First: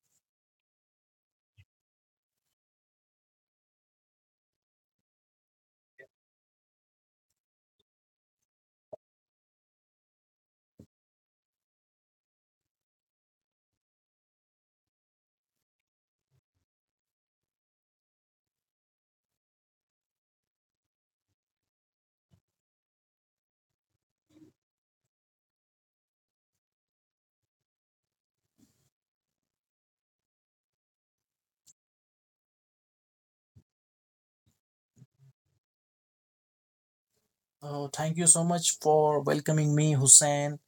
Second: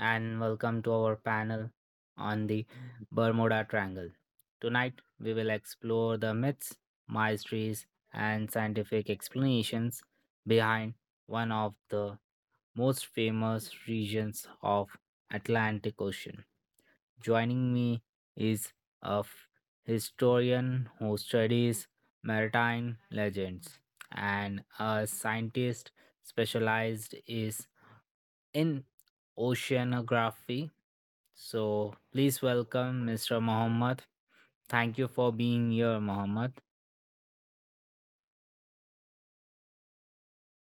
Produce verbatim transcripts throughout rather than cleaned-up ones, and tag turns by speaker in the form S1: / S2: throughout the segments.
S1: and welcome to our panel on the Bermuda Triangle. Tonight, we will explore the myths, mysteries, and scientific explanations behind one of the most famous regions of Atlantic Ocean. Joining me is a f- historian who studies maritime legends and a scientist specialized is in oceanography. So please welcome mister Mohammed. Thank you for being here, Mohammed.
S2: Oh, thank you so much for welcoming me, Hussein.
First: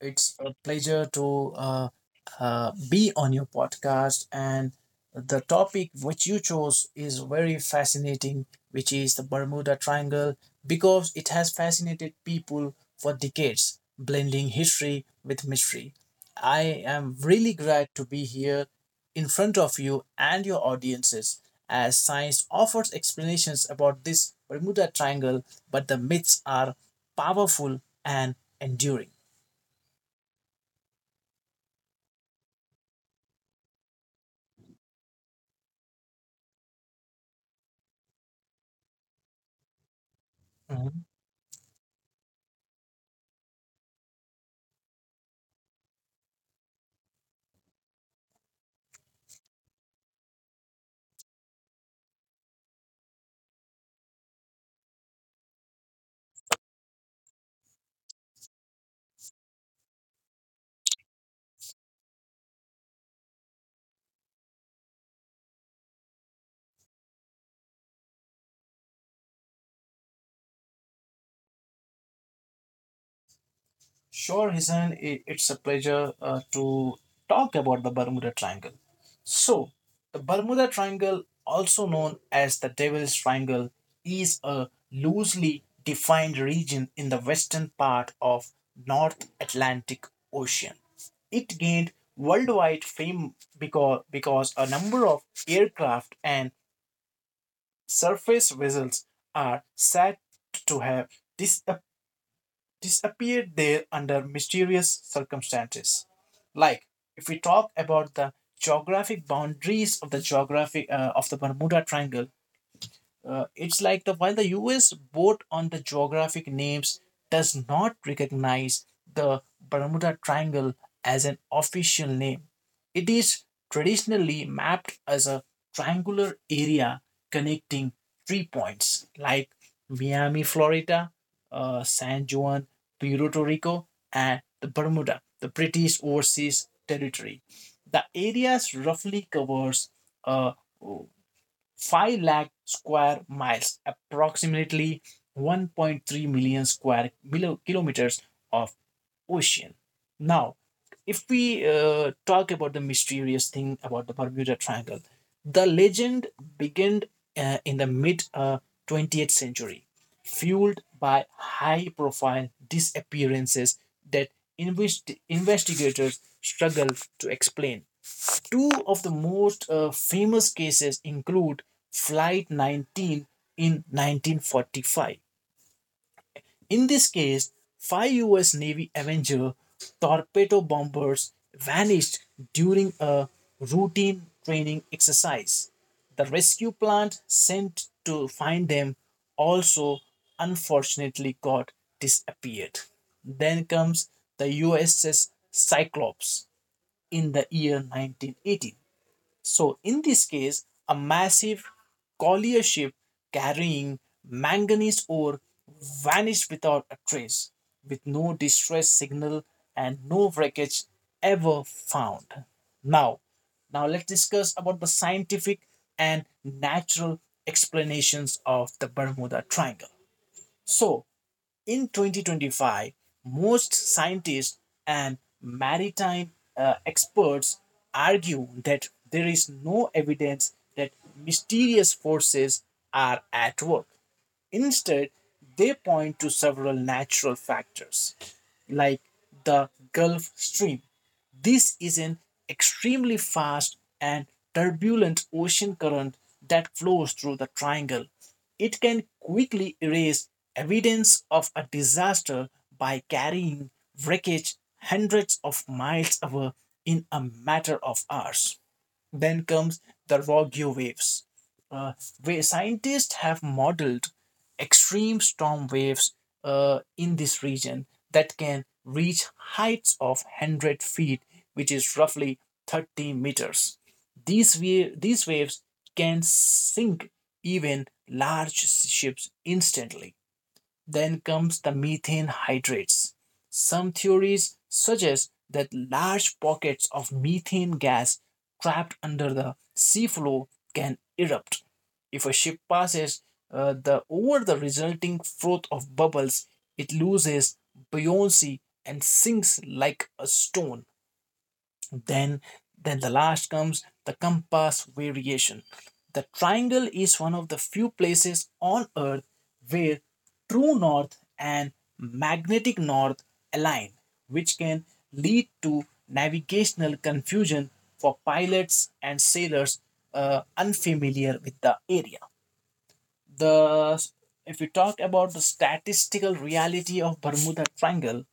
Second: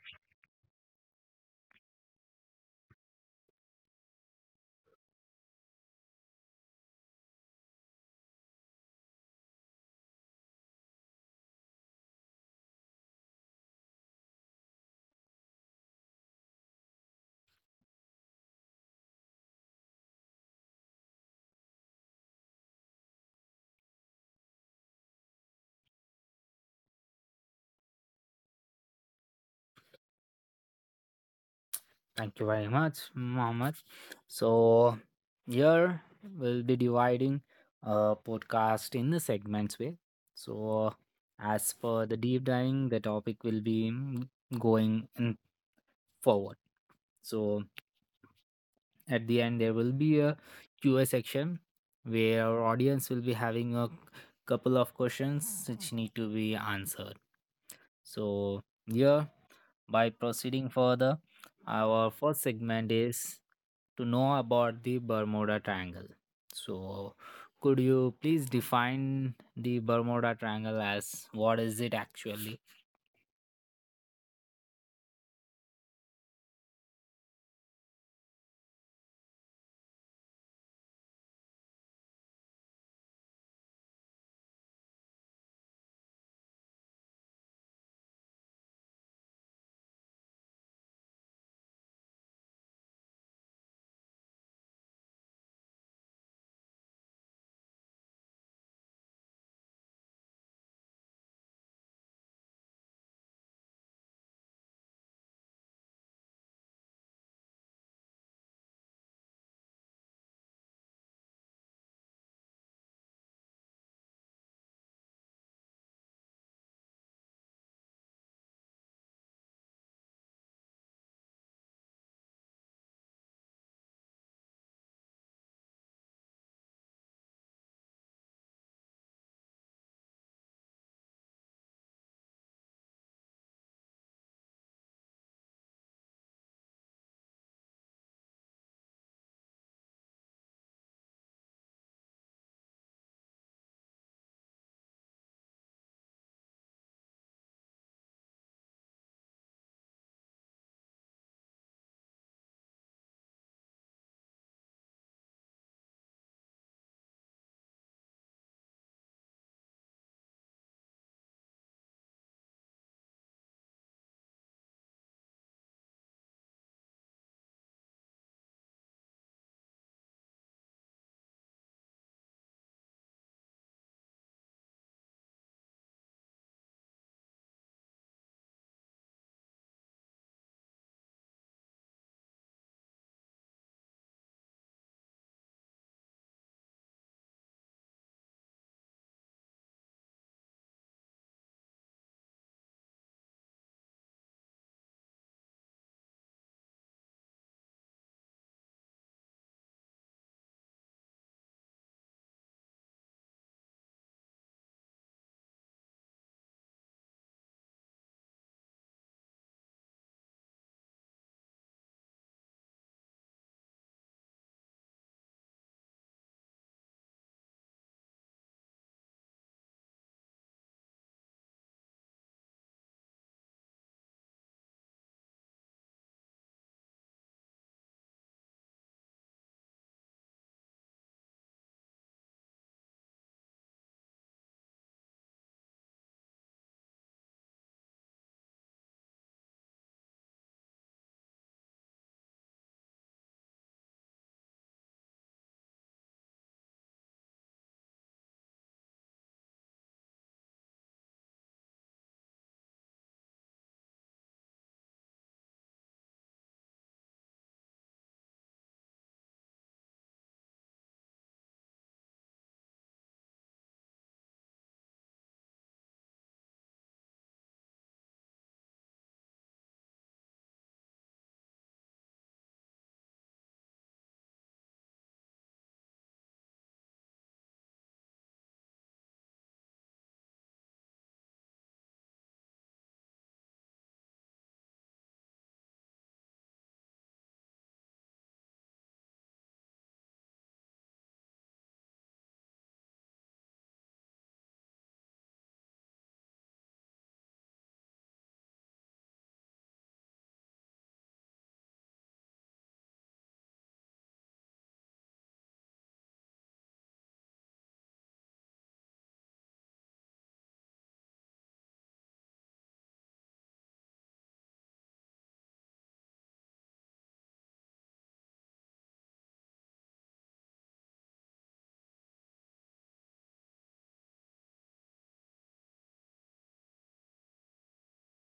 S2: It's a pleasure to uh, uh, be on your podcast. And the topic which you chose is very fascinating, which is the Bermuda Triangle, because it has fascinated people for decades, blending history with mystery. I am really glad to be here in front of you and your audiences as science offers explanations about this Bermuda Triangle, but the myths are powerful and enduring.
S1: Thank you very much, Mohammed. So here we'll be dividing a podcast in the segments way. So
S2: Mm-hmm.
S1: as for the deep diving, the topic will be mm, going in forward. So at the end there will be a Q A section where our audience will be having a couple of questions which need to be answered. So here, by proceeding further, our first segment is to know about the Bermuda Triangle. So could you please define the Bermuda Triangle as what is it actually?
S2: Sure, Hisan, it, it's a pleasure uh, to talk about the Bermuda Triangle. So, the Bermuda Triangle, also known as the Devil's Triangle, is a loosely defined region in the western part of North Atlantic Ocean. It gained worldwide fame because, because a number of aircraft and surface vessels are said to have dis- disappeared there under mysterious circumstances. Like if we talk about the geographic boundaries of the geographic uh, of the Bermuda Triangle, uh, it's like the while the U S vote on the geographic names does not recognize the Bermuda Triangle as an official name. It is traditionally mapped as a triangular area connecting three points like Miami, Florida, uh, San Juan, Puerto Rico, and the Bermuda, the British Overseas Territory. The areas roughly covers uh, five lakh square miles, approximately one point three million square milo- kilometers of ocean. Now, if we uh, talk about the mysterious thing about the Bermuda Triangle, the legend began uh, in the mid uh, twentieth century fueled by high profile disappearances that invest- investigators struggle to explain. Two of the most uh, famous cases include Flight nineteen in nineteen forty-five. In this case, five U S Navy Avenger torpedo bombers vanished during a routine training exercise. The rescue plant sent to find them also unfortunately got disappeared. Then comes the U S S Cyclops in the year nineteen eighteen. So, in this case, a massive collier ship carrying manganese ore vanished without a trace, with no distress signal and no wreckage ever found. Now, now let's discuss about the scientific and natural explanations of the Bermuda Triangle. So, in twenty twenty-five, most scientists and maritime uh, experts argue that there is no evidence that mysterious forces are at work. Instead, they point to several natural factors like the Gulf Stream. This is an extremely fast and turbulent ocean current that flows through the triangle. It can quickly erase evidence of a disaster by carrying wreckage hundreds of miles away in a matter of hours. Then comes the Rogue waves. Uh, where scientists have modeled extreme storm waves uh, in this region that can reach heights of one hundred feet, which is roughly thirty meters. These, wa- these waves can sink even large ships instantly. Then comes the methane hydrates. Some theories suggest that large pockets of methane gas trapped under the seafloor can erupt. If a ship passes uh, the over the resulting froth of bubbles, it loses buoyancy and sinks like a stone. Then, then the last comes the compass variation. The triangle is one of the few places on Earth where true north and magnetic north align, which can lead to navigational confusion for pilots and sailors uh, unfamiliar with the area. The If we talk about the statistical reality of Bermuda Triangle,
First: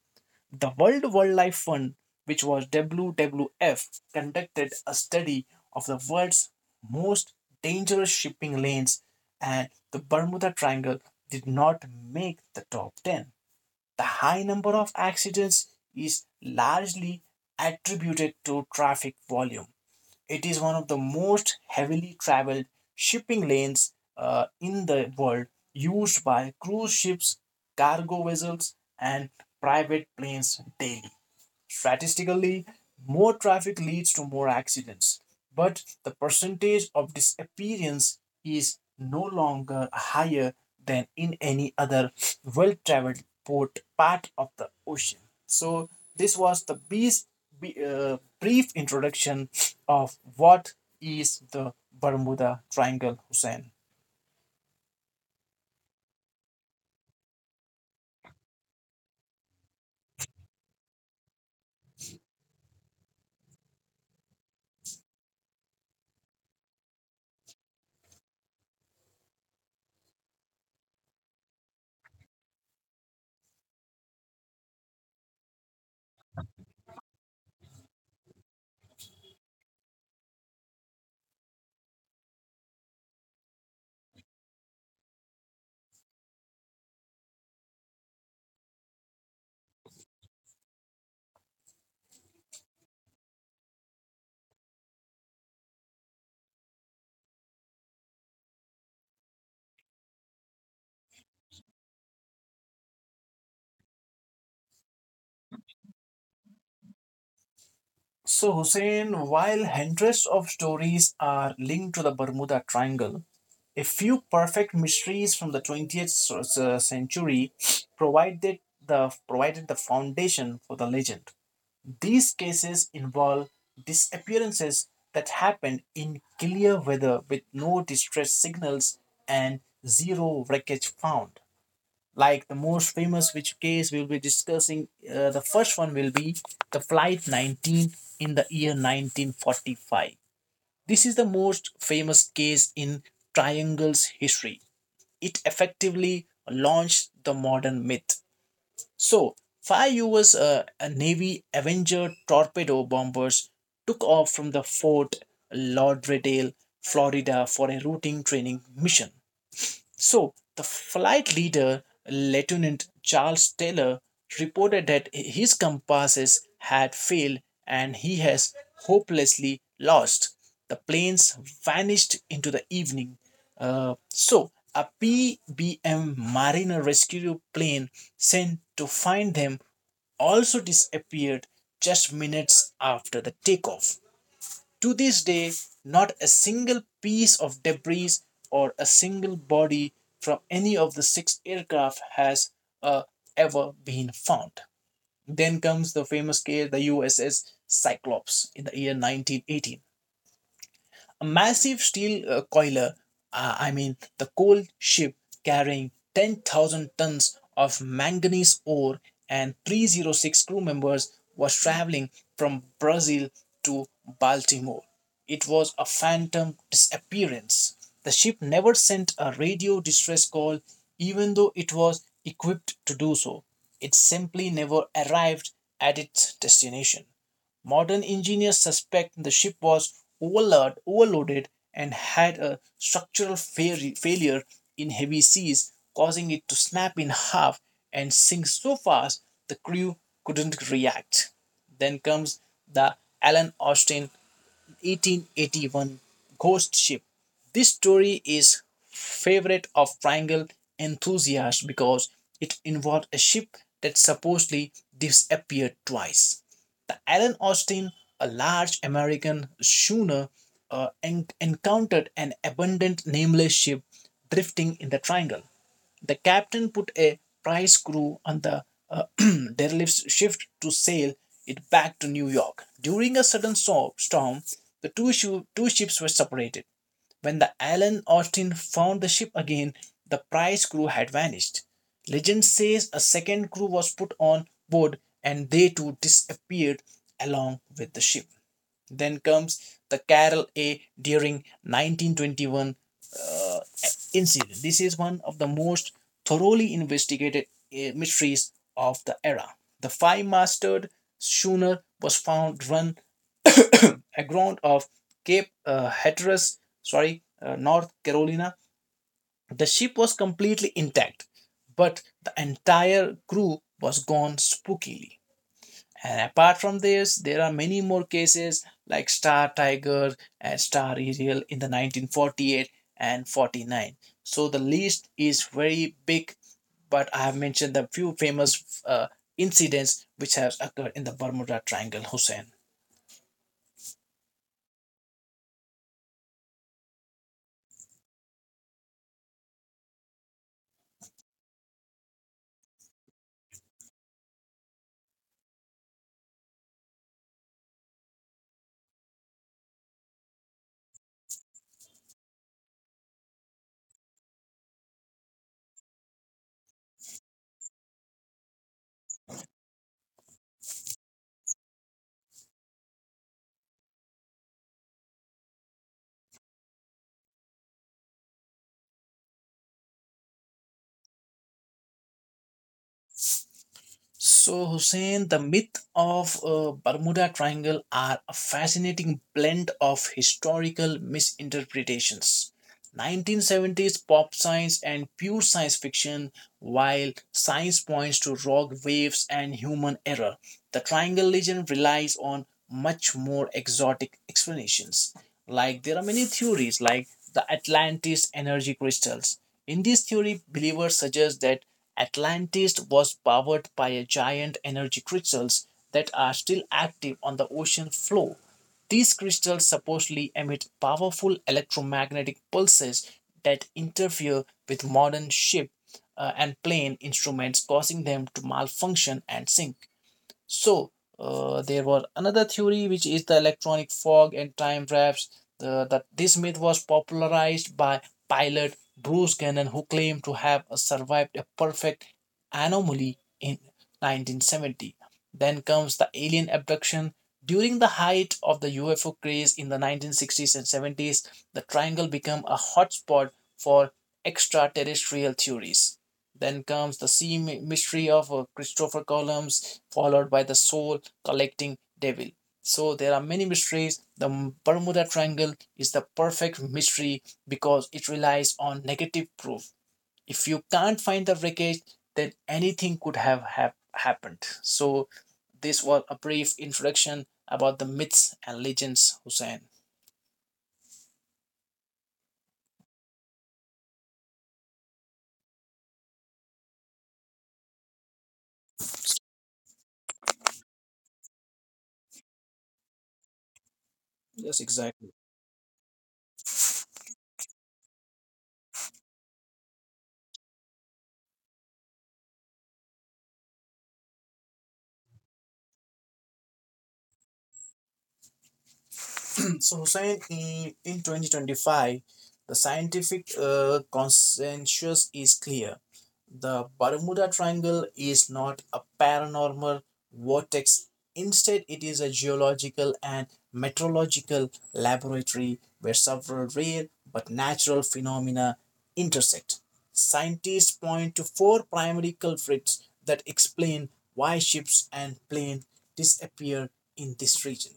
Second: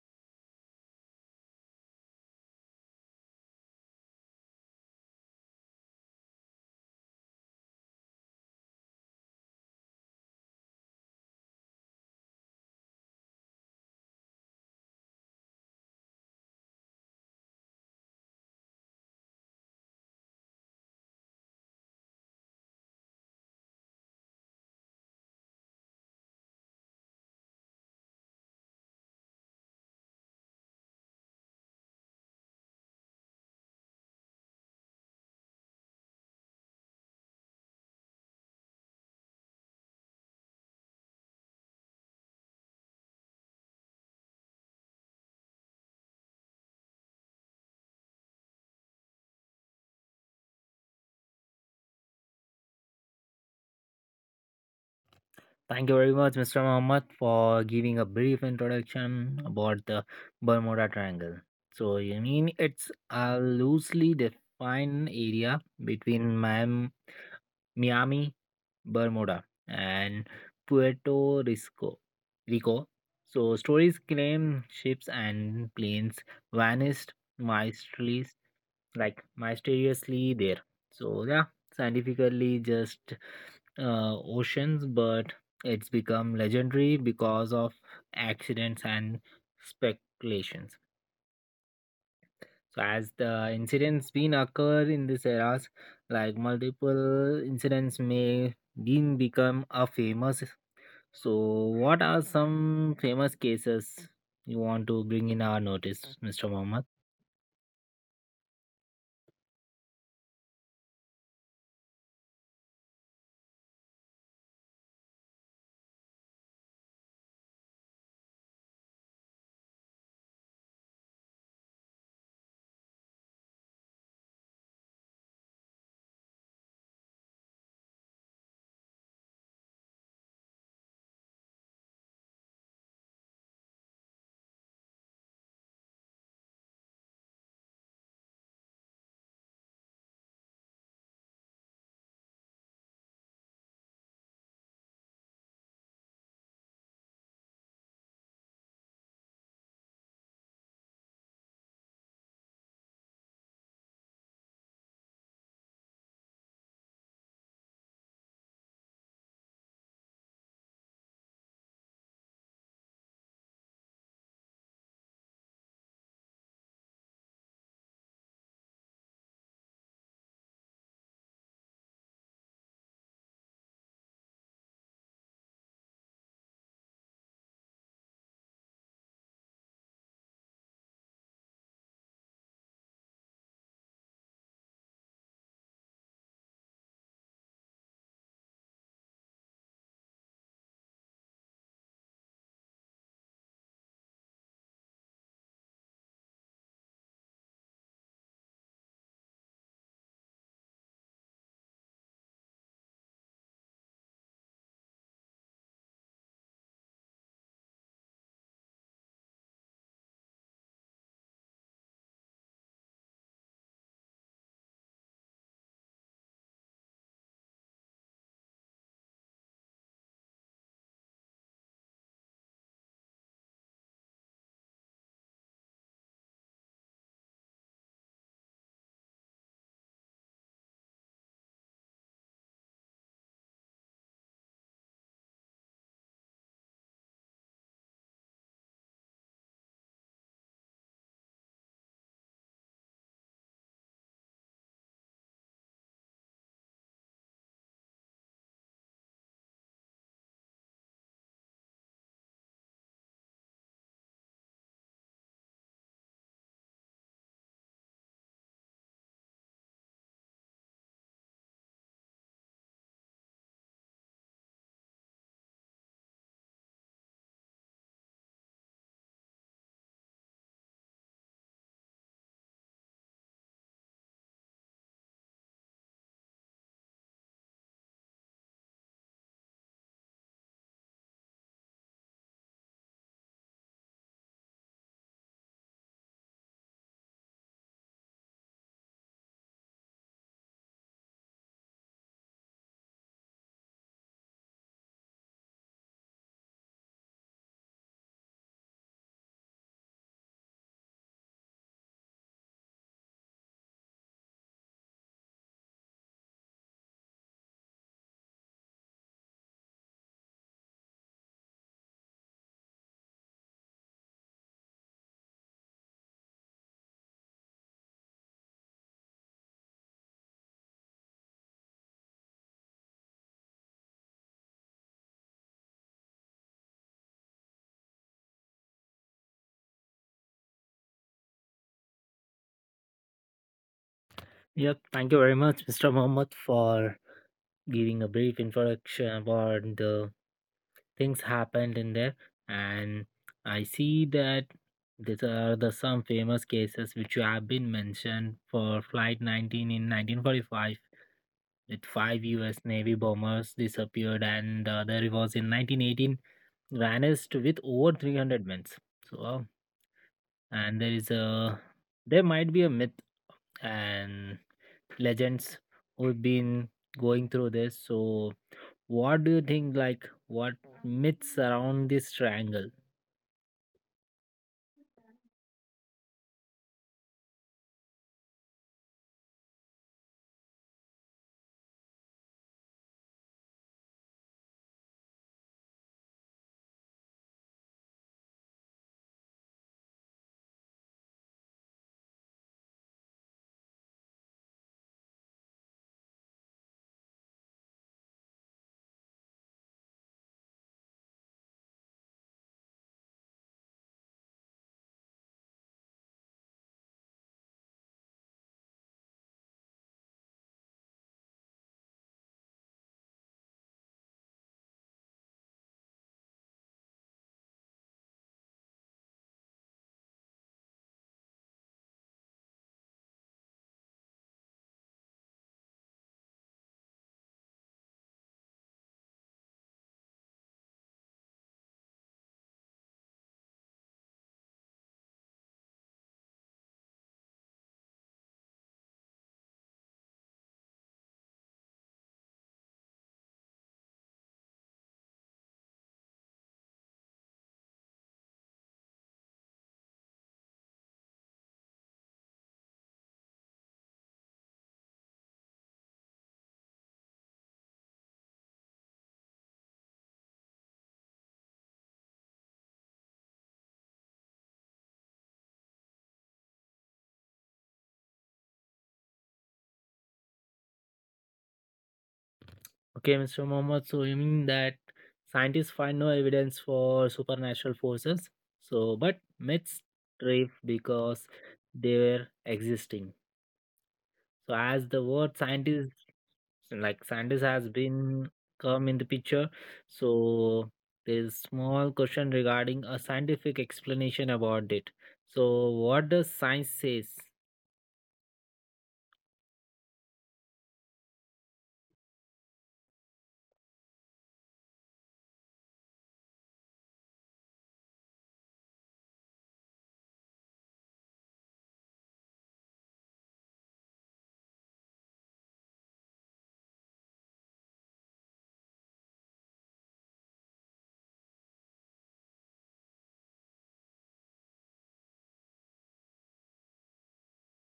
S2: the World Wildlife Fund, which was W W F, conducted a study of the world's most dangerous shipping lanes, and the Bermuda Triangle did not make the top ten. The high number of accidents is largely attributed to traffic volume. It is one of the most heavily traveled shipping lanes uh, in the world, used by cruise ships, cargo vessels, and private planes daily. Statistically, more traffic leads to more accidents, but the percentage of disappearance is no longer higher than in any other well traveled port part of the ocean. So, this was the bees- be- uh, brief introduction of what is the Bermuda Triangle, Hussein.
S1: Thank you very much, mister Mohammed, for giving a brief introduction about the Bermuda Triangle. So, you mean it's a loosely defined area between Miam- Miami, Bermuda, and Puerto Rico. Rico. So, stories claim ships and planes vanished mysteriously, like mysteriously there. So, yeah, scientifically just uh, oceans, but it's become legendary because of accidents and speculations. So, as the incidents been occur in these eras, like multiple incidents may been become a famous. So, what are some famous cases you want to bring in our notice, mister Mohammed?
S2: So, Hussein, while hundreds of stories are linked to the Bermuda Triangle, a few perfect mysteries from the twentieth so- so- century provided the, provided the foundation for the legend. These cases involve disappearances that happened in clear weather with no distress signals and zero wreckage found. Like the most famous which case we'll be discussing, uh, the first one will be the Flight nineteen in the year nineteen forty-five. This is the most famous case in Triangle's history. It effectively launched the modern myth. So, five U S uh, Navy Avenger torpedo bombers took off from the Fort Lauderdale, Florida for a routine training mission. So, the flight leader, Lieutenant Charles Taylor, reported that his compasses had failed and he has hopelessly lost. The planes vanished into the evening. Uh, so, a P B M Mariner rescue plane sent to find them also disappeared just minutes after the takeoff. To this day, not a single piece of debris or a single body from any of the six aircraft has uh, ever been found. Then comes the famous case, the U S S Cyclops, in the year nineteen eighteen. A massive steel uh, coiler, uh, I mean the coal ship carrying ten thousand tons of manganese ore and three oh six crew members was traveling from Brazil to Baltimore. It was a phantom disappearance. The ship never sent a radio distress call, even though it was equipped to do so. It simply never arrived at its destination. Modern engineers suspect the ship was overload, overloaded and had a structural fail- failure in heavy seas, causing it to snap in half and sink so fast the crew couldn't react. Then comes the Alan Austin eighteen eighty-one Ghost Ship. This story is favorite of triangle enthusiasts because it involved a ship that supposedly disappeared twice. The Alan Austin, a large American schooner, uh, en- encountered an abandoned nameless ship drifting in the triangle. The captain put a prize crew on the uh, derelict shift to sail it back to New York. During a sudden so- storm, the two, shu- two ships were separated. When the Alan Austin found the ship again, the prize crew had vanished. Legend says a second crew was put on board and they too disappeared along with the ship. Then comes the Carol A. During nineteen twenty-one incident. This is one of the most thoroughly investigated uh, mysteries of the era. The five masted schooner was found run aground off Cape uh, Hatteras, sorry, uh, North Carolina. The ship was completely intact, but the entire crew was gone spookily. And apart from this, there are many more cases like Star Tiger and Star Ariel in the nineteen forty-eight and forty-nine. So the list is very big, but I have mentioned the few famous uh, incidents which have occurred in the Bermuda Triangle, Hussein.
S1: Yep, thank you very much, mister Mohammed, for giving a brief introduction about the things happened in there, and I see that these are the some famous cases which have been mentioned for flight nineteen in nineteen forty-five with five us navy bombers disappeared, and the other was in nineteen eighteen vanished with over three hundred men. So uh, and there is a, there might be a myth and legends who've been going through this. So what do you think, like what myths around this triangle?
S2: So, Hussein, the myth of uh, Bermuda Triangle are a fascinating blend of historical misinterpretations. nineteen seventies pop science and pure science fiction. While science points to rock waves and human error, the triangle legend relies on much more exotic explanations. Like there are many theories, like the Atlantis energy crystals. In this theory, believers suggest that Atlantis was powered by a giant energy crystals that are still active on the ocean floor. These crystals supposedly emit powerful electromagnetic pulses that interfere with modern ship uh, and playing instruments, causing them to malfunction and sink. So, uh, there was another theory which is the electronic fog and time wraps. The, that This myth was popularized by pilot Bruce Gannon, who claimed to have uh, survived a perfect anomaly in nineteen seventy. Then comes the alien abduction. During the height of the U F O craze in the nineteen sixties and seventies, the triangle became a hotspot for extraterrestrial theories. Then comes the sea mystery of uh, Christopher Columbus, followed by the soul collecting devil. So there are many mysteries. The Bermuda Triangle is the perfect mystery because it relies on negative proof. If you can't find the wreckage, then anything could have hap- happened. So this was a brief introduction about the myths and legends, Hussain.
S1: Okay, mister Mohammed, so you mean that scientists find no evidence for supernatural forces? So, but myths thrive because they were existing. So,
S2: Yes,
S1: as the
S2: exactly.
S1: word scientist, like scientist, has been come in the picture, so there is small question regarding a scientific explanation about it. So, what does science says?
S2: So Hussein, in, in twenty twenty-five, the scientific uh, consensus is clear. The Bermuda Triangle is not a paranormal vortex. Instead, it is a geological and meteorological laboratory where several rare but natural phenomena intersect. Scientists point to four primary culprits that explain why ships and planes disappear in this region.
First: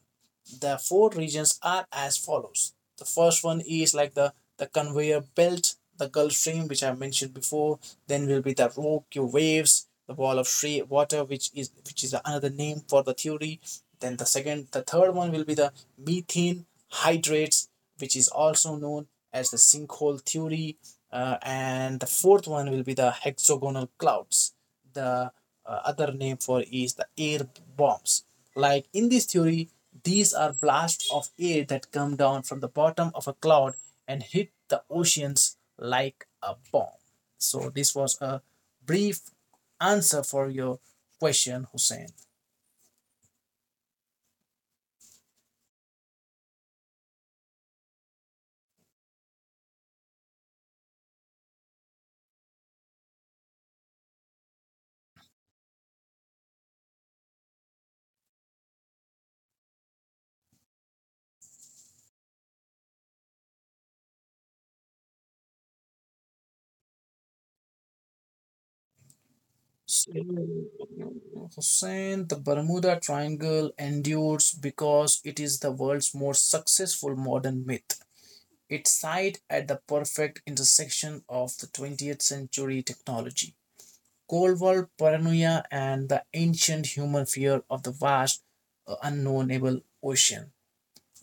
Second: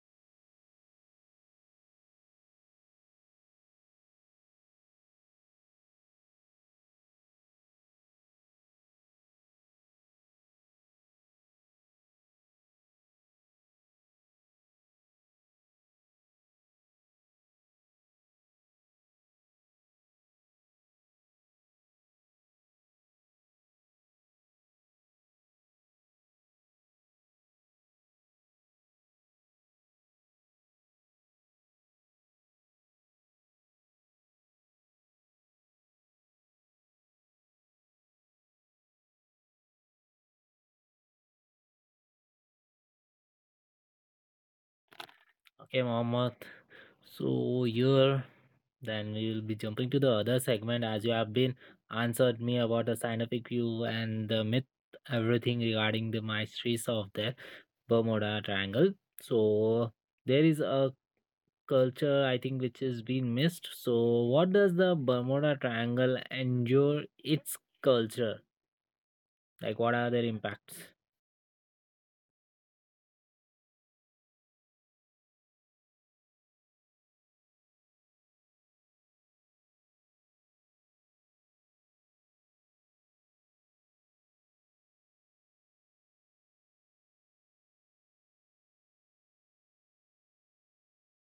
S2: The four regions are as follows. The first one is like the, the conveyor belt, the Gulf Stream, which I mentioned before. Then will be the rocky waves, the wall of free water, which is which is another name for the theory. Then the second, the third one will be the methane hydrates, which is also known as the sinkhole theory. Uh, and the fourth one will be the hexagonal clouds. The uh, other name for is the air bombs. Like in this theory, these are blasts of air that come down from the bottom of a cloud and hit the oceans like a bomb. So this was a brief answer for your question, Hussein.
S1: Okay, Mohammed. So here, then we will be jumping to the other segment as you have been answered me about the scientific view and the myth, everything regarding the mysteries of the Bermuda Triangle. So there is a culture I think which is being missed. So what does the Bermuda Triangle endure its culture? Like what are
S2: So,
S1: their impacts?
S2: Hussein, the Bermuda Triangle endures because it is the world's most successful modern myth. It sits at the perfect intersection of the twentieth century technology, Cold War paranoia, and the ancient human fear of the vast, uh, unknownable ocean.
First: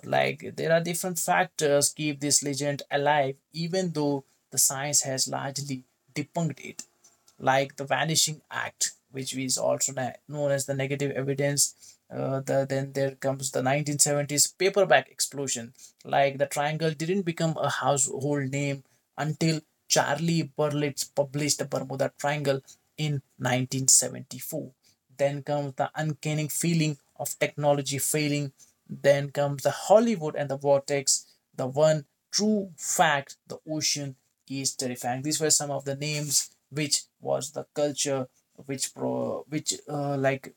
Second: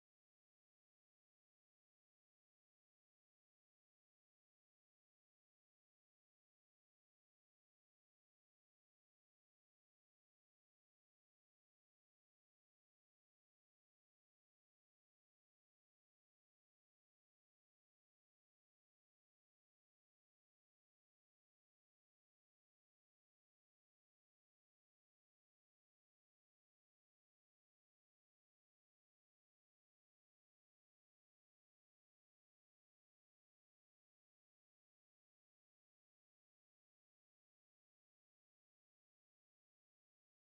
S2: Like there are different factors keep this legend alive, even though the science has largely debunked it, like the Vanishing Act, which is also known as the negative evidence. Uh, the, then there comes the nineteen seventies paperback explosion. Like the triangle didn't become a household name until Charlie Berlitz published the Bermuda Triangle in nineteen seventy-four. Then comes the uncanny feeling of technology failing. Then comes the Hollywood and the vortex. The one true fact, the ocean is terrifying. These were some of the names which was the culture which pro which uh, like,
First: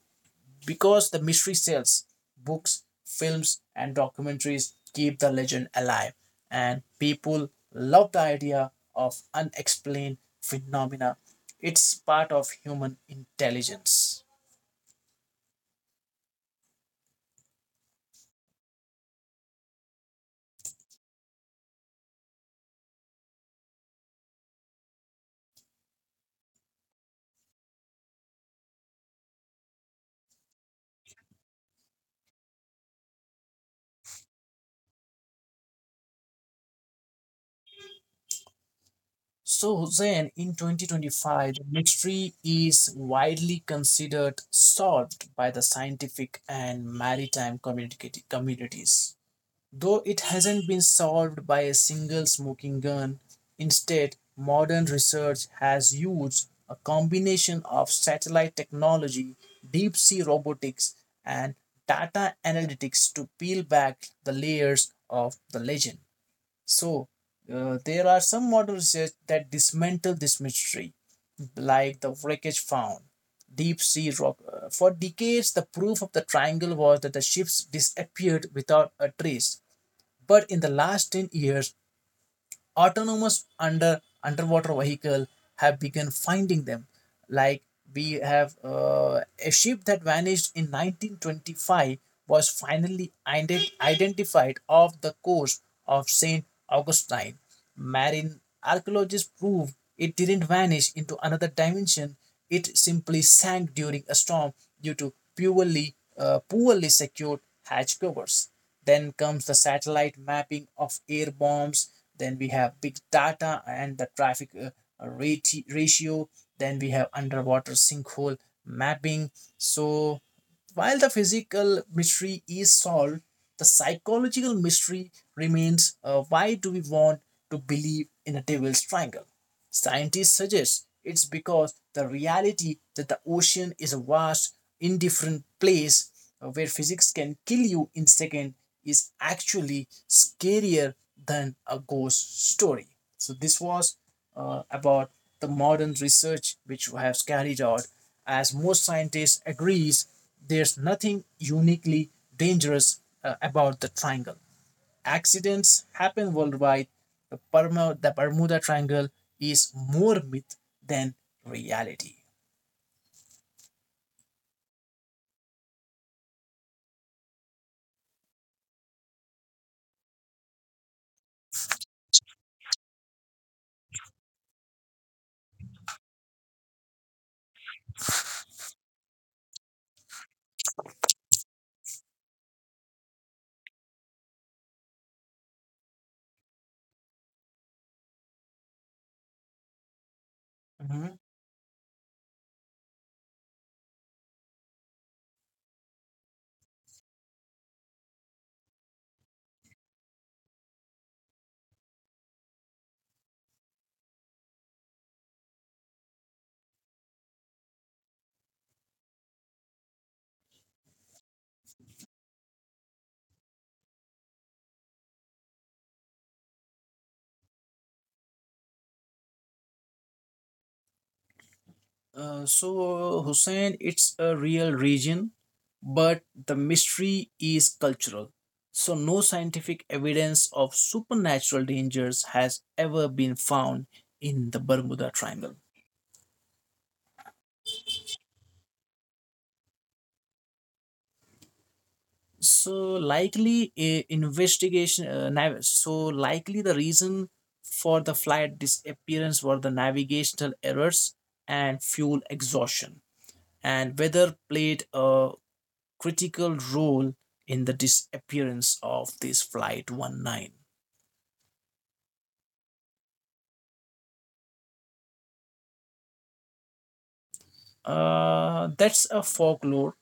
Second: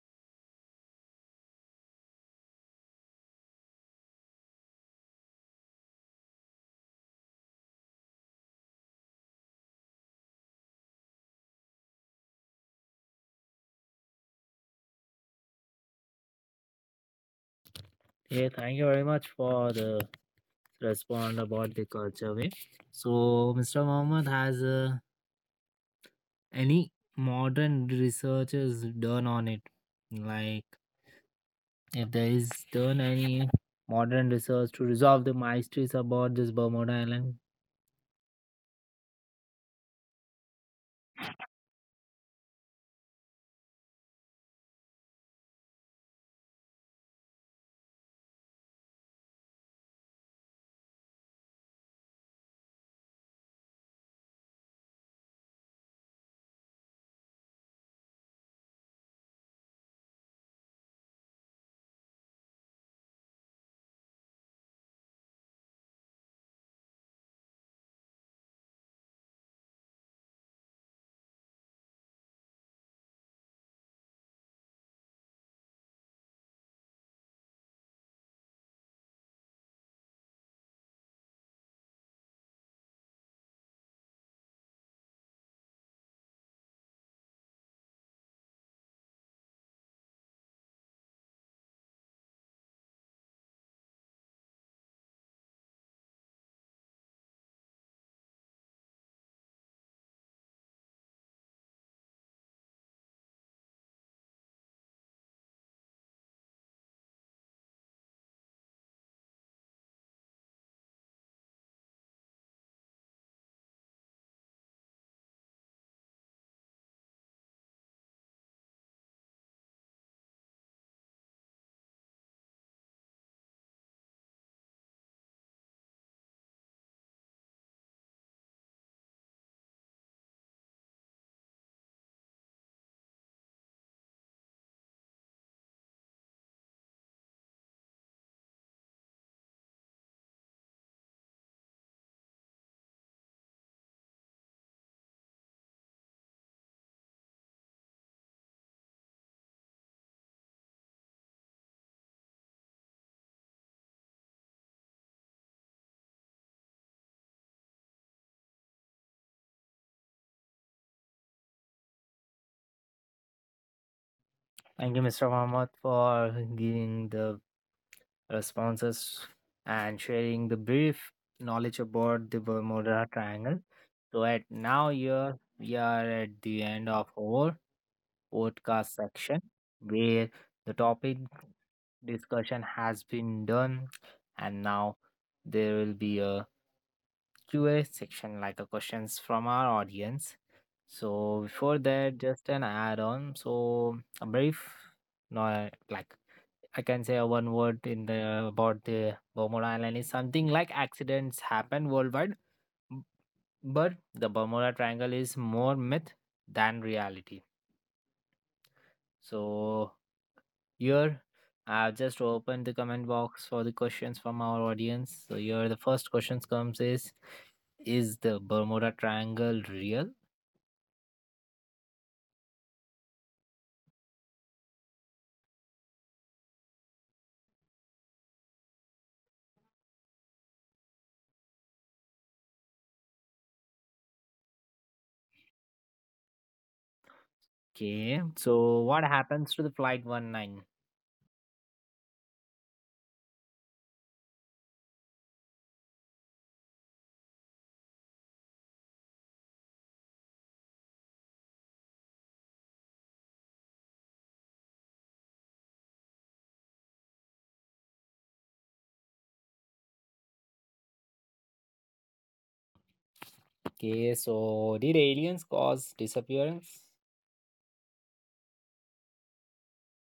S2: because the mystery sells books, films, and documentaries keep the legend alive, and people love the idea of unexplained phenomena. It's part of human intelligence.
S1: Yeah, thank you very much for the respond about the culture way. So, mister Mohammed, has uh, any modern researchers done on it? Like, if there is done any modern research to resolve the mysteries about this Bermuda Island?
S2: So, Hussein, in two thousand twenty-five, the mystery is widely considered solved by the scientific and maritime communicati- communities. Though it hasn't been solved by a single smoking gun, instead, modern research has used a combination of satellite technology, deep sea robotics, and data analytics to peel back the layers of the legend. So, uh, there are some modern research that dismantle this mystery, like the wreckage found. Deep sea rock. uh, For decades, the proof of the triangle was that the ships disappeared without a trace. But in the last ten years, autonomous under underwater vehicle have begun finding them, like we have uh, a ship that vanished in nineteen twenty-five was finally ident identified off the coast of Saint Augustine. Marine archaeologists prove it didn't vanish into another dimension. It simply sank during a storm due to poorly, uh, poorly secured hatch covers. Then comes the satellite mapping of air bombs. Then we have big data and the traffic uh, rati- ratio. Then we have underwater sinkhole mapping. So while the physical mystery is solved, the psychological mystery remains, uh, why do we want to believe in a devil's triangle? Scientists suggest it's because the reality that the ocean is a vast, indifferent place uh, where physics can kill you in second is actually scarier than a ghost story. So this was uh, about the modern research which has carried out. As most scientists agrees, there's nothing uniquely dangerous uh, about the triangle, accidents happen worldwide, the, Bermu- the Bermuda Triangle is more myth than reality.
S1: Thank you, mister Mohammed, for giving the responses and sharing the brief knowledge about the Bermuda Triangle. So, at now, here we are at the end of our podcast section where the topic discussion has been done, and now there will be a Q A section like a questions from our audience.
S2: Mhm.
S1: So before that, just an add on. So a brief, no, like I can say a one word in the about the Bermuda Island is something like accidents happen worldwide, b- but the Bermuda Triangle is more myth than reality. So here, I've just opened the comment box for the questions from our audience. So here, the first question comes is, is the Bermuda Triangle real?
S2: Uh, so, Hussein, it's a real region, but the mystery is cultural. So, no scientific evidence of supernatural dangers has ever been found in the Bermuda Triangle.
S1: Okay, so what happens to the Flight one nine?
S2: So likely a investigation. Uh, nav- so likely the reason for the flight disappearance were the navigational errors and fuel exhaustion, and weather played a critical role in the disappearance of this flight one nine.
S1: Okay, so did aliens cause disappearance?
S2: Uh, that's a folklore.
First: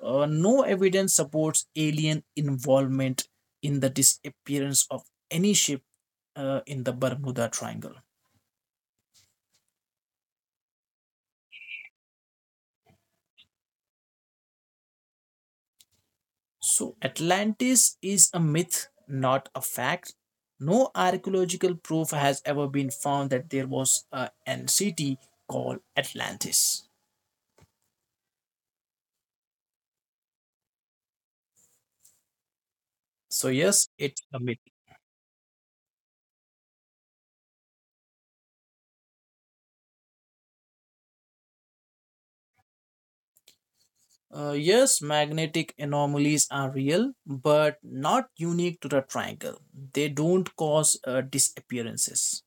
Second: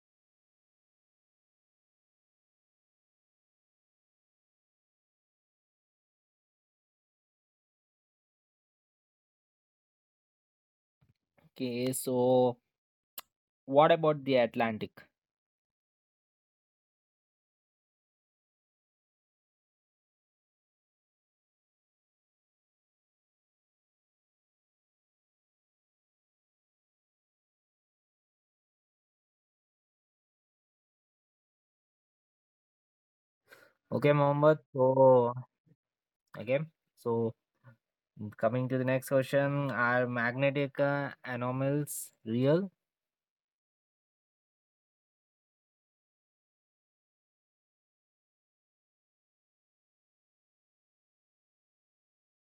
S2: Uh, no evidence supports alien involvement in the disappearance of any ship uh, in the Bermuda Triangle.
S1: Okay, so what about the Atlantic?
S2: So, Atlantis is a myth, not a fact. No archaeological proof has ever been found that there was a an city called Atlantis. So, yes,
S1: Okay,
S2: it's a myth.
S1: Mohammed. So okay, so coming to the next question, are magnetic uh, anomalies real?
S2: Uh, yes, magnetic anomalies are real, but not unique to the triangle. They don't cause uh, disappearances.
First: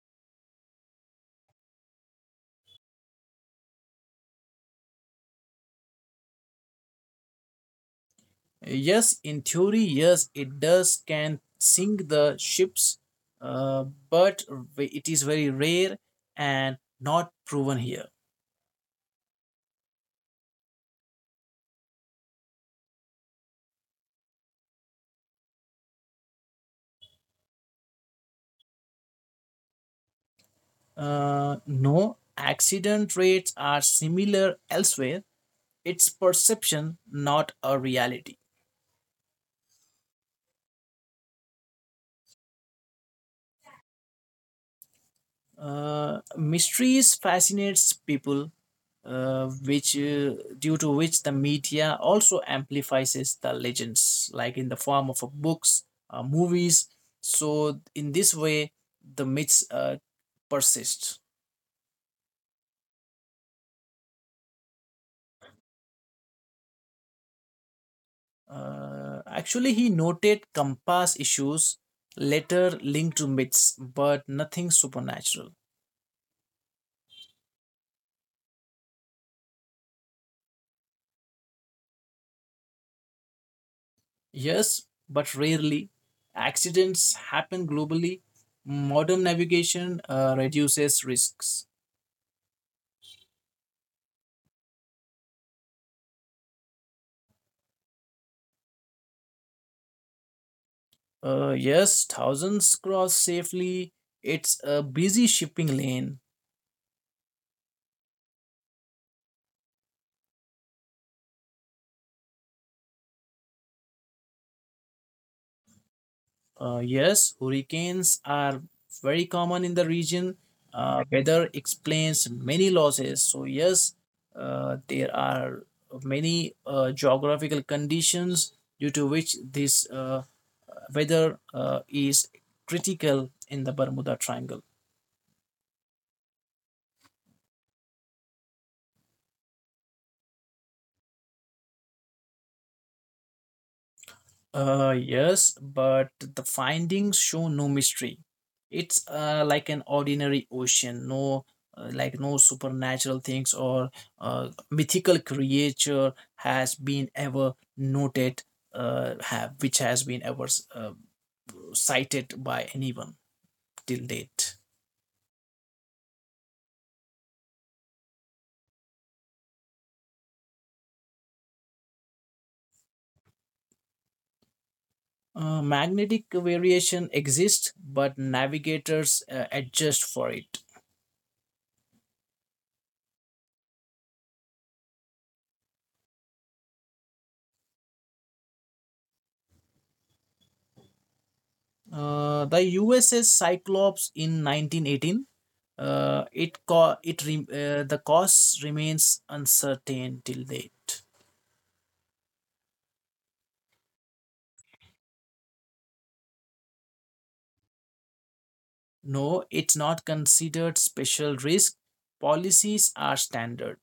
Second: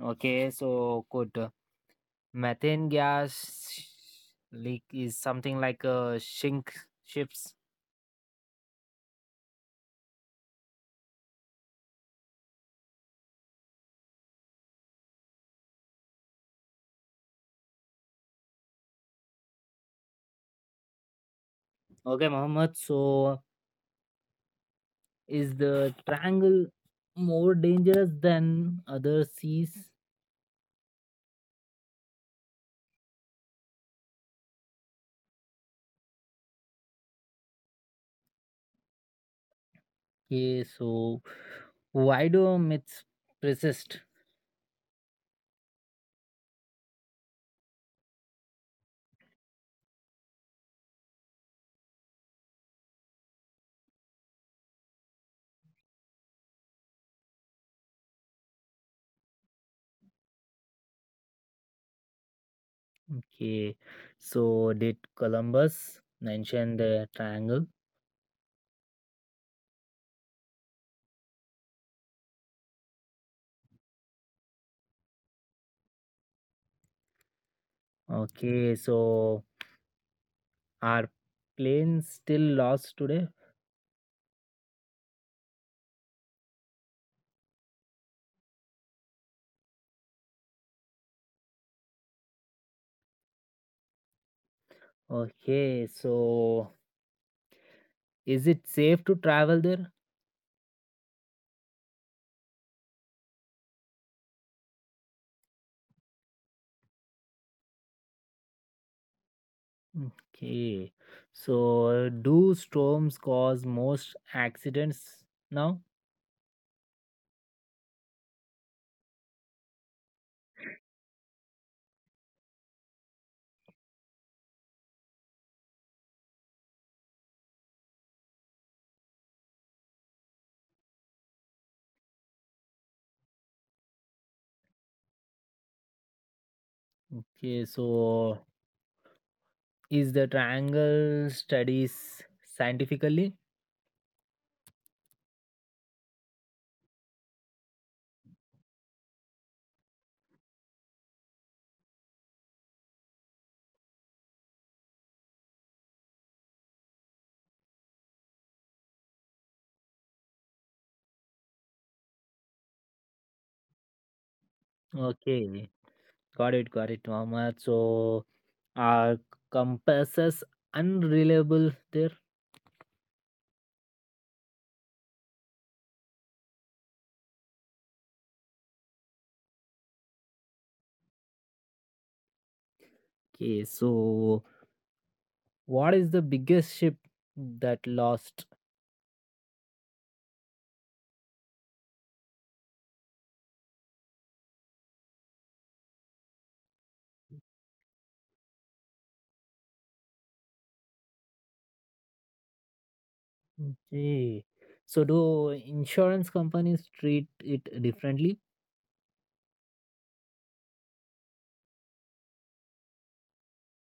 S1: Okay, so good. Methane gas leak is something like a sink ships.
S2: Yes, in theory, yes, it does can sink the ships, uh, but it is very rare and not proven here.
S1: Okay, Mohammed. So, is the triangle more dangerous than other seas?
S2: Uh, no, accident rates are similar elsewhere. It's perception, not a reality.
S1: Okay, so why do myths persist?
S2: Uh, mysteries fascinates people uh, which uh, due to which the media also amplifies the legends like in the form of uh, books, uh, movies. So in this way the myths uh, persist.
S1: Okay, so did Columbus mention the triangle?
S2: Uh, actually he noted compass issues later linked to myths but nothing supernatural.
S1: Okay, so are planes still lost today?
S2: Yes, but rarely, accidents happen globally, modern navigation uh, reduces risks.
S1: Okay, so is it safe to travel there?
S2: Uh, yes, thousands cross safely. It's a busy shipping lane.
S1: Okay. So, do storms cause most accidents now?
S2: Uh, yes, hurricanes are very common in the region. Uh, weather explains many losses. So, yes, uh, there are many uh, geographical conditions due to which this uh, weather uh, is critical in the Bermuda Triangle.
S1: Okay. So, is the triangle studies scientifically?
S2: Uh, yes, but the findings show no mystery. It's uh, like an ordinary ocean, no uh, like no supernatural things or uh, mythical creature has been ever noted, uh, have which has been ever uh, cited by anyone till date.
S1: Okay. Got it. Got it, Mohammed. So, are compasses unreliable there?
S2: Uh, magnetic variation exists, but navigators uh, adjust for it.
S1: Okay. So, what is the biggest ship that lost?
S2: Uh, the U S S Cyclops in nineteen eighteen. Uh, it co- it re- uh, The cost remains uncertain till date.
S1: Okay. So, do insurance companies treat it differently?
S2: No, it's not considered special risk. Policies are standard.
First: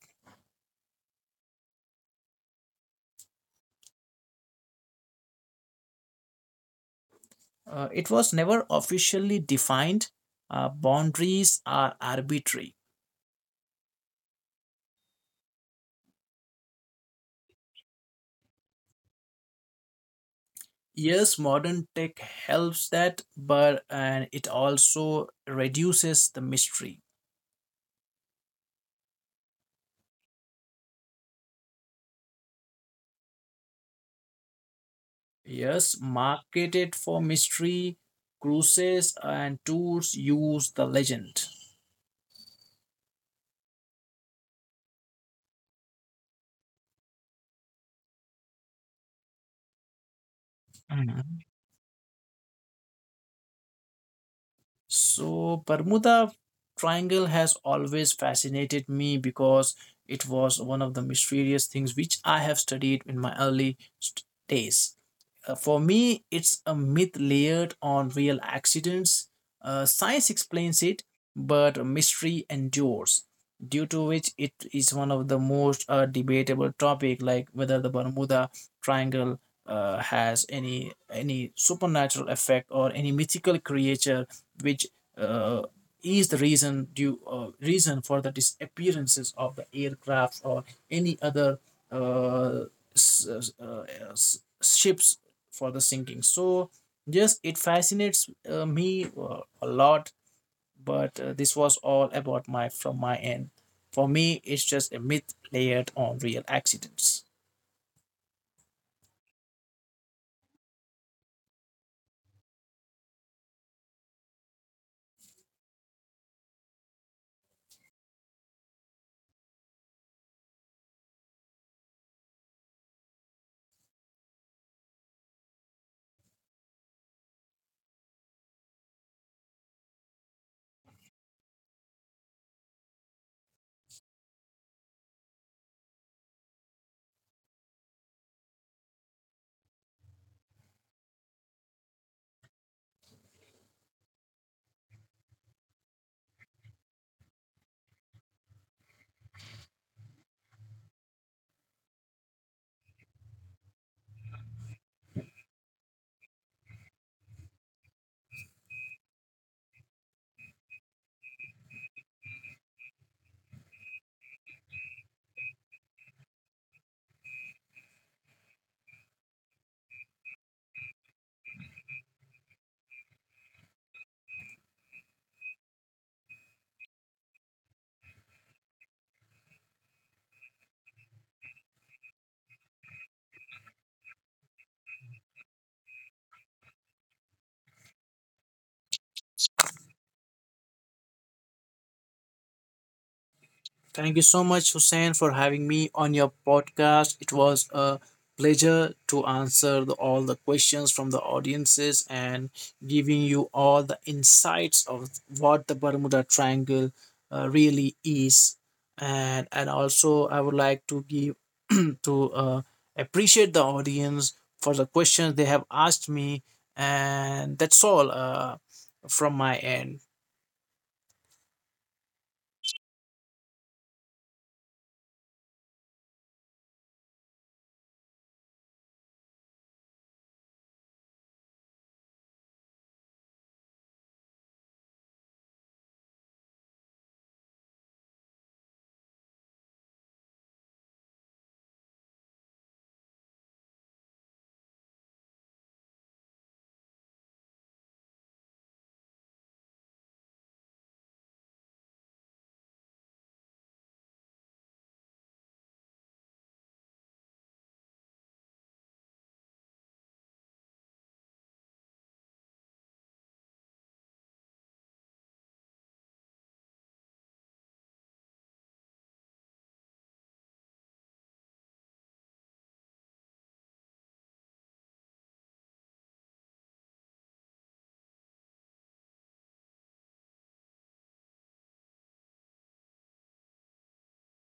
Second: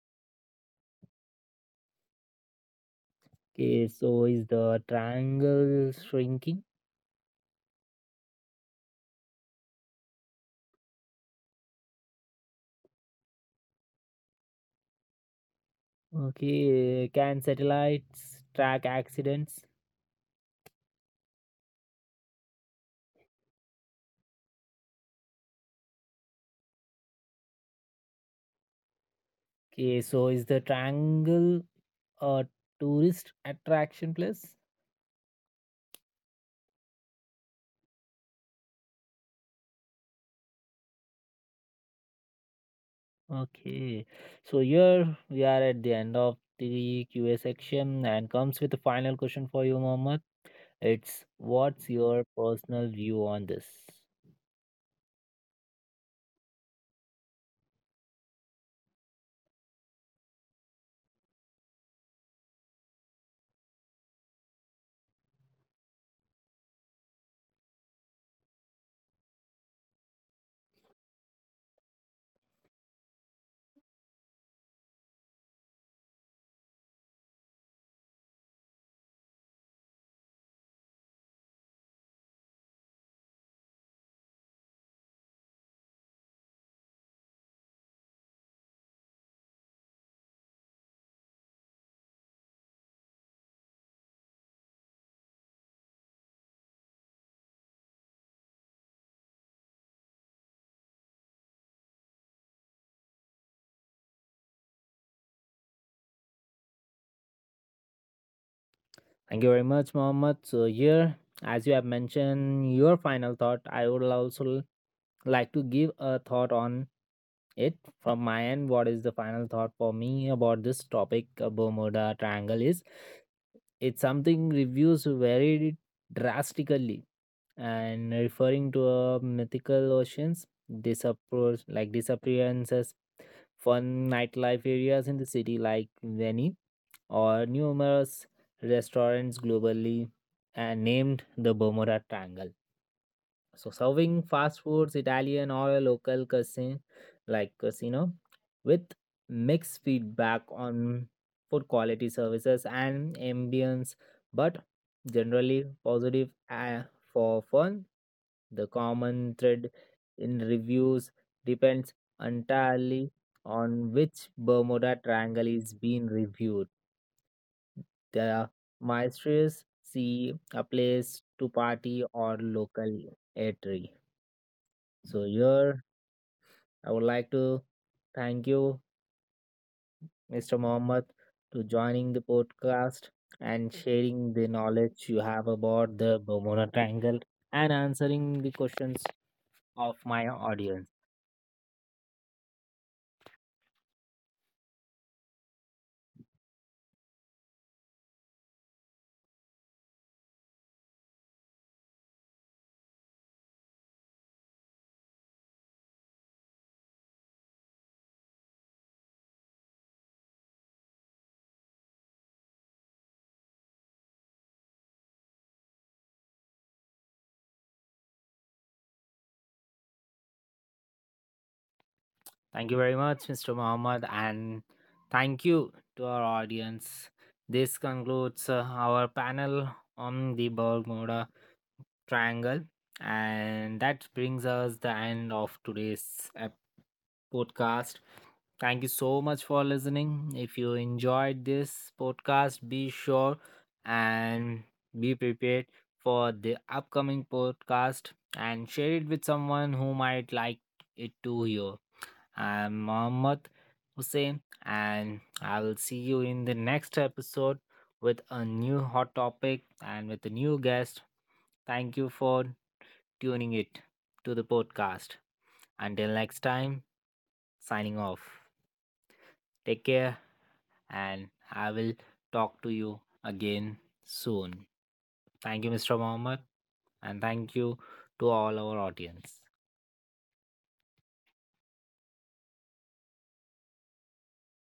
S1: Okay, so is the triangle shrinking?
S2: Uh, it was never officially defined. Uh, boundaries are arbitrary.
S1: Okay, can satellites track accidents?
S2: Yes, modern tech helps that, but and it also reduces the mystery.
S1: Okay, so is the triangle a tourist attraction place?
S2: Yes, marketed for mystery, cruises and tours use the legend.
S1: Okay, so here we are at the end of the Q A section and comes with the final question for you, Mohammed. It's
S2: Mhm.
S1: what's your personal view on this?
S2: So, Bermuda Triangle has always fascinated me because it was one of the mysterious things which I have studied in my early st- days. Uh, for me, it's a myth layered on real accidents. Uh, science explains it, but mystery endures, due to which it is one of the most uh, debatable topic, like whether the Bermuda Triangle uh, has any any supernatural effect or any mythical creature, which uh, is the reason due uh, reason for the disappearances of the aircraft or any other uh, s- s- uh, s- ships for the sinking. So just it fascinates uh, me uh, a lot, but uh, this was all about my from my end. For me it's just a myth layered on real accidents.
S1: Thank you very much, Mohammed. So, here, as you have mentioned your final thought, I would also like to give a thought on it from my end. What is the final thought for me about this topic, uh, Bermuda Triangle, is it's something reviews varied drastically and referring to a mythical oceans, disappear like disappearances, fun nightlife areas in the city like Venice or numerous restaurants globally and named the Bermuda Triangle. So serving fast foods, Italian or a local cuisine like casino with mixed feedback on food quality services and ambience, but generally positive uh, for fun. The common thread in reviews depends entirely on which Bermuda Triangle is being reviewed. The maestros see a place to party or local eatery. So here I would like to thank you, mister Mohammed, to joining the podcast and sharing the knowledge you have about the Bermuda Triangle and answering the questions of my audience.
S2: Thank you so much, Hussein, for having me on your podcast. It was a pleasure to answer the, all the questions from the audiences and giving you all the insights of what the Bermuda Triangle uh, really is. And, and also, I would like to give to uh, appreciate the audience for the questions they have asked me. And that's all uh, from my end.
S1: Thank you very much, mister Muhammad, and thank you to our audience. This concludes uh, our panel on the Bermuda Triangle, and that brings us the end of today's ep- podcast. Thank you so much for listening. If you enjoyed this podcast, be sure and be prepared for the upcoming podcast and share it with someone who might like it to hear. I'm Mohammad Hussein, and I will see you in the next episode with a new hot topic and with a new guest. Thank you for tuning it to the podcast. Until next time, signing off. Take care, and I will talk to you again soon. Thank you, mister Mohammed, and thank you to all our audience.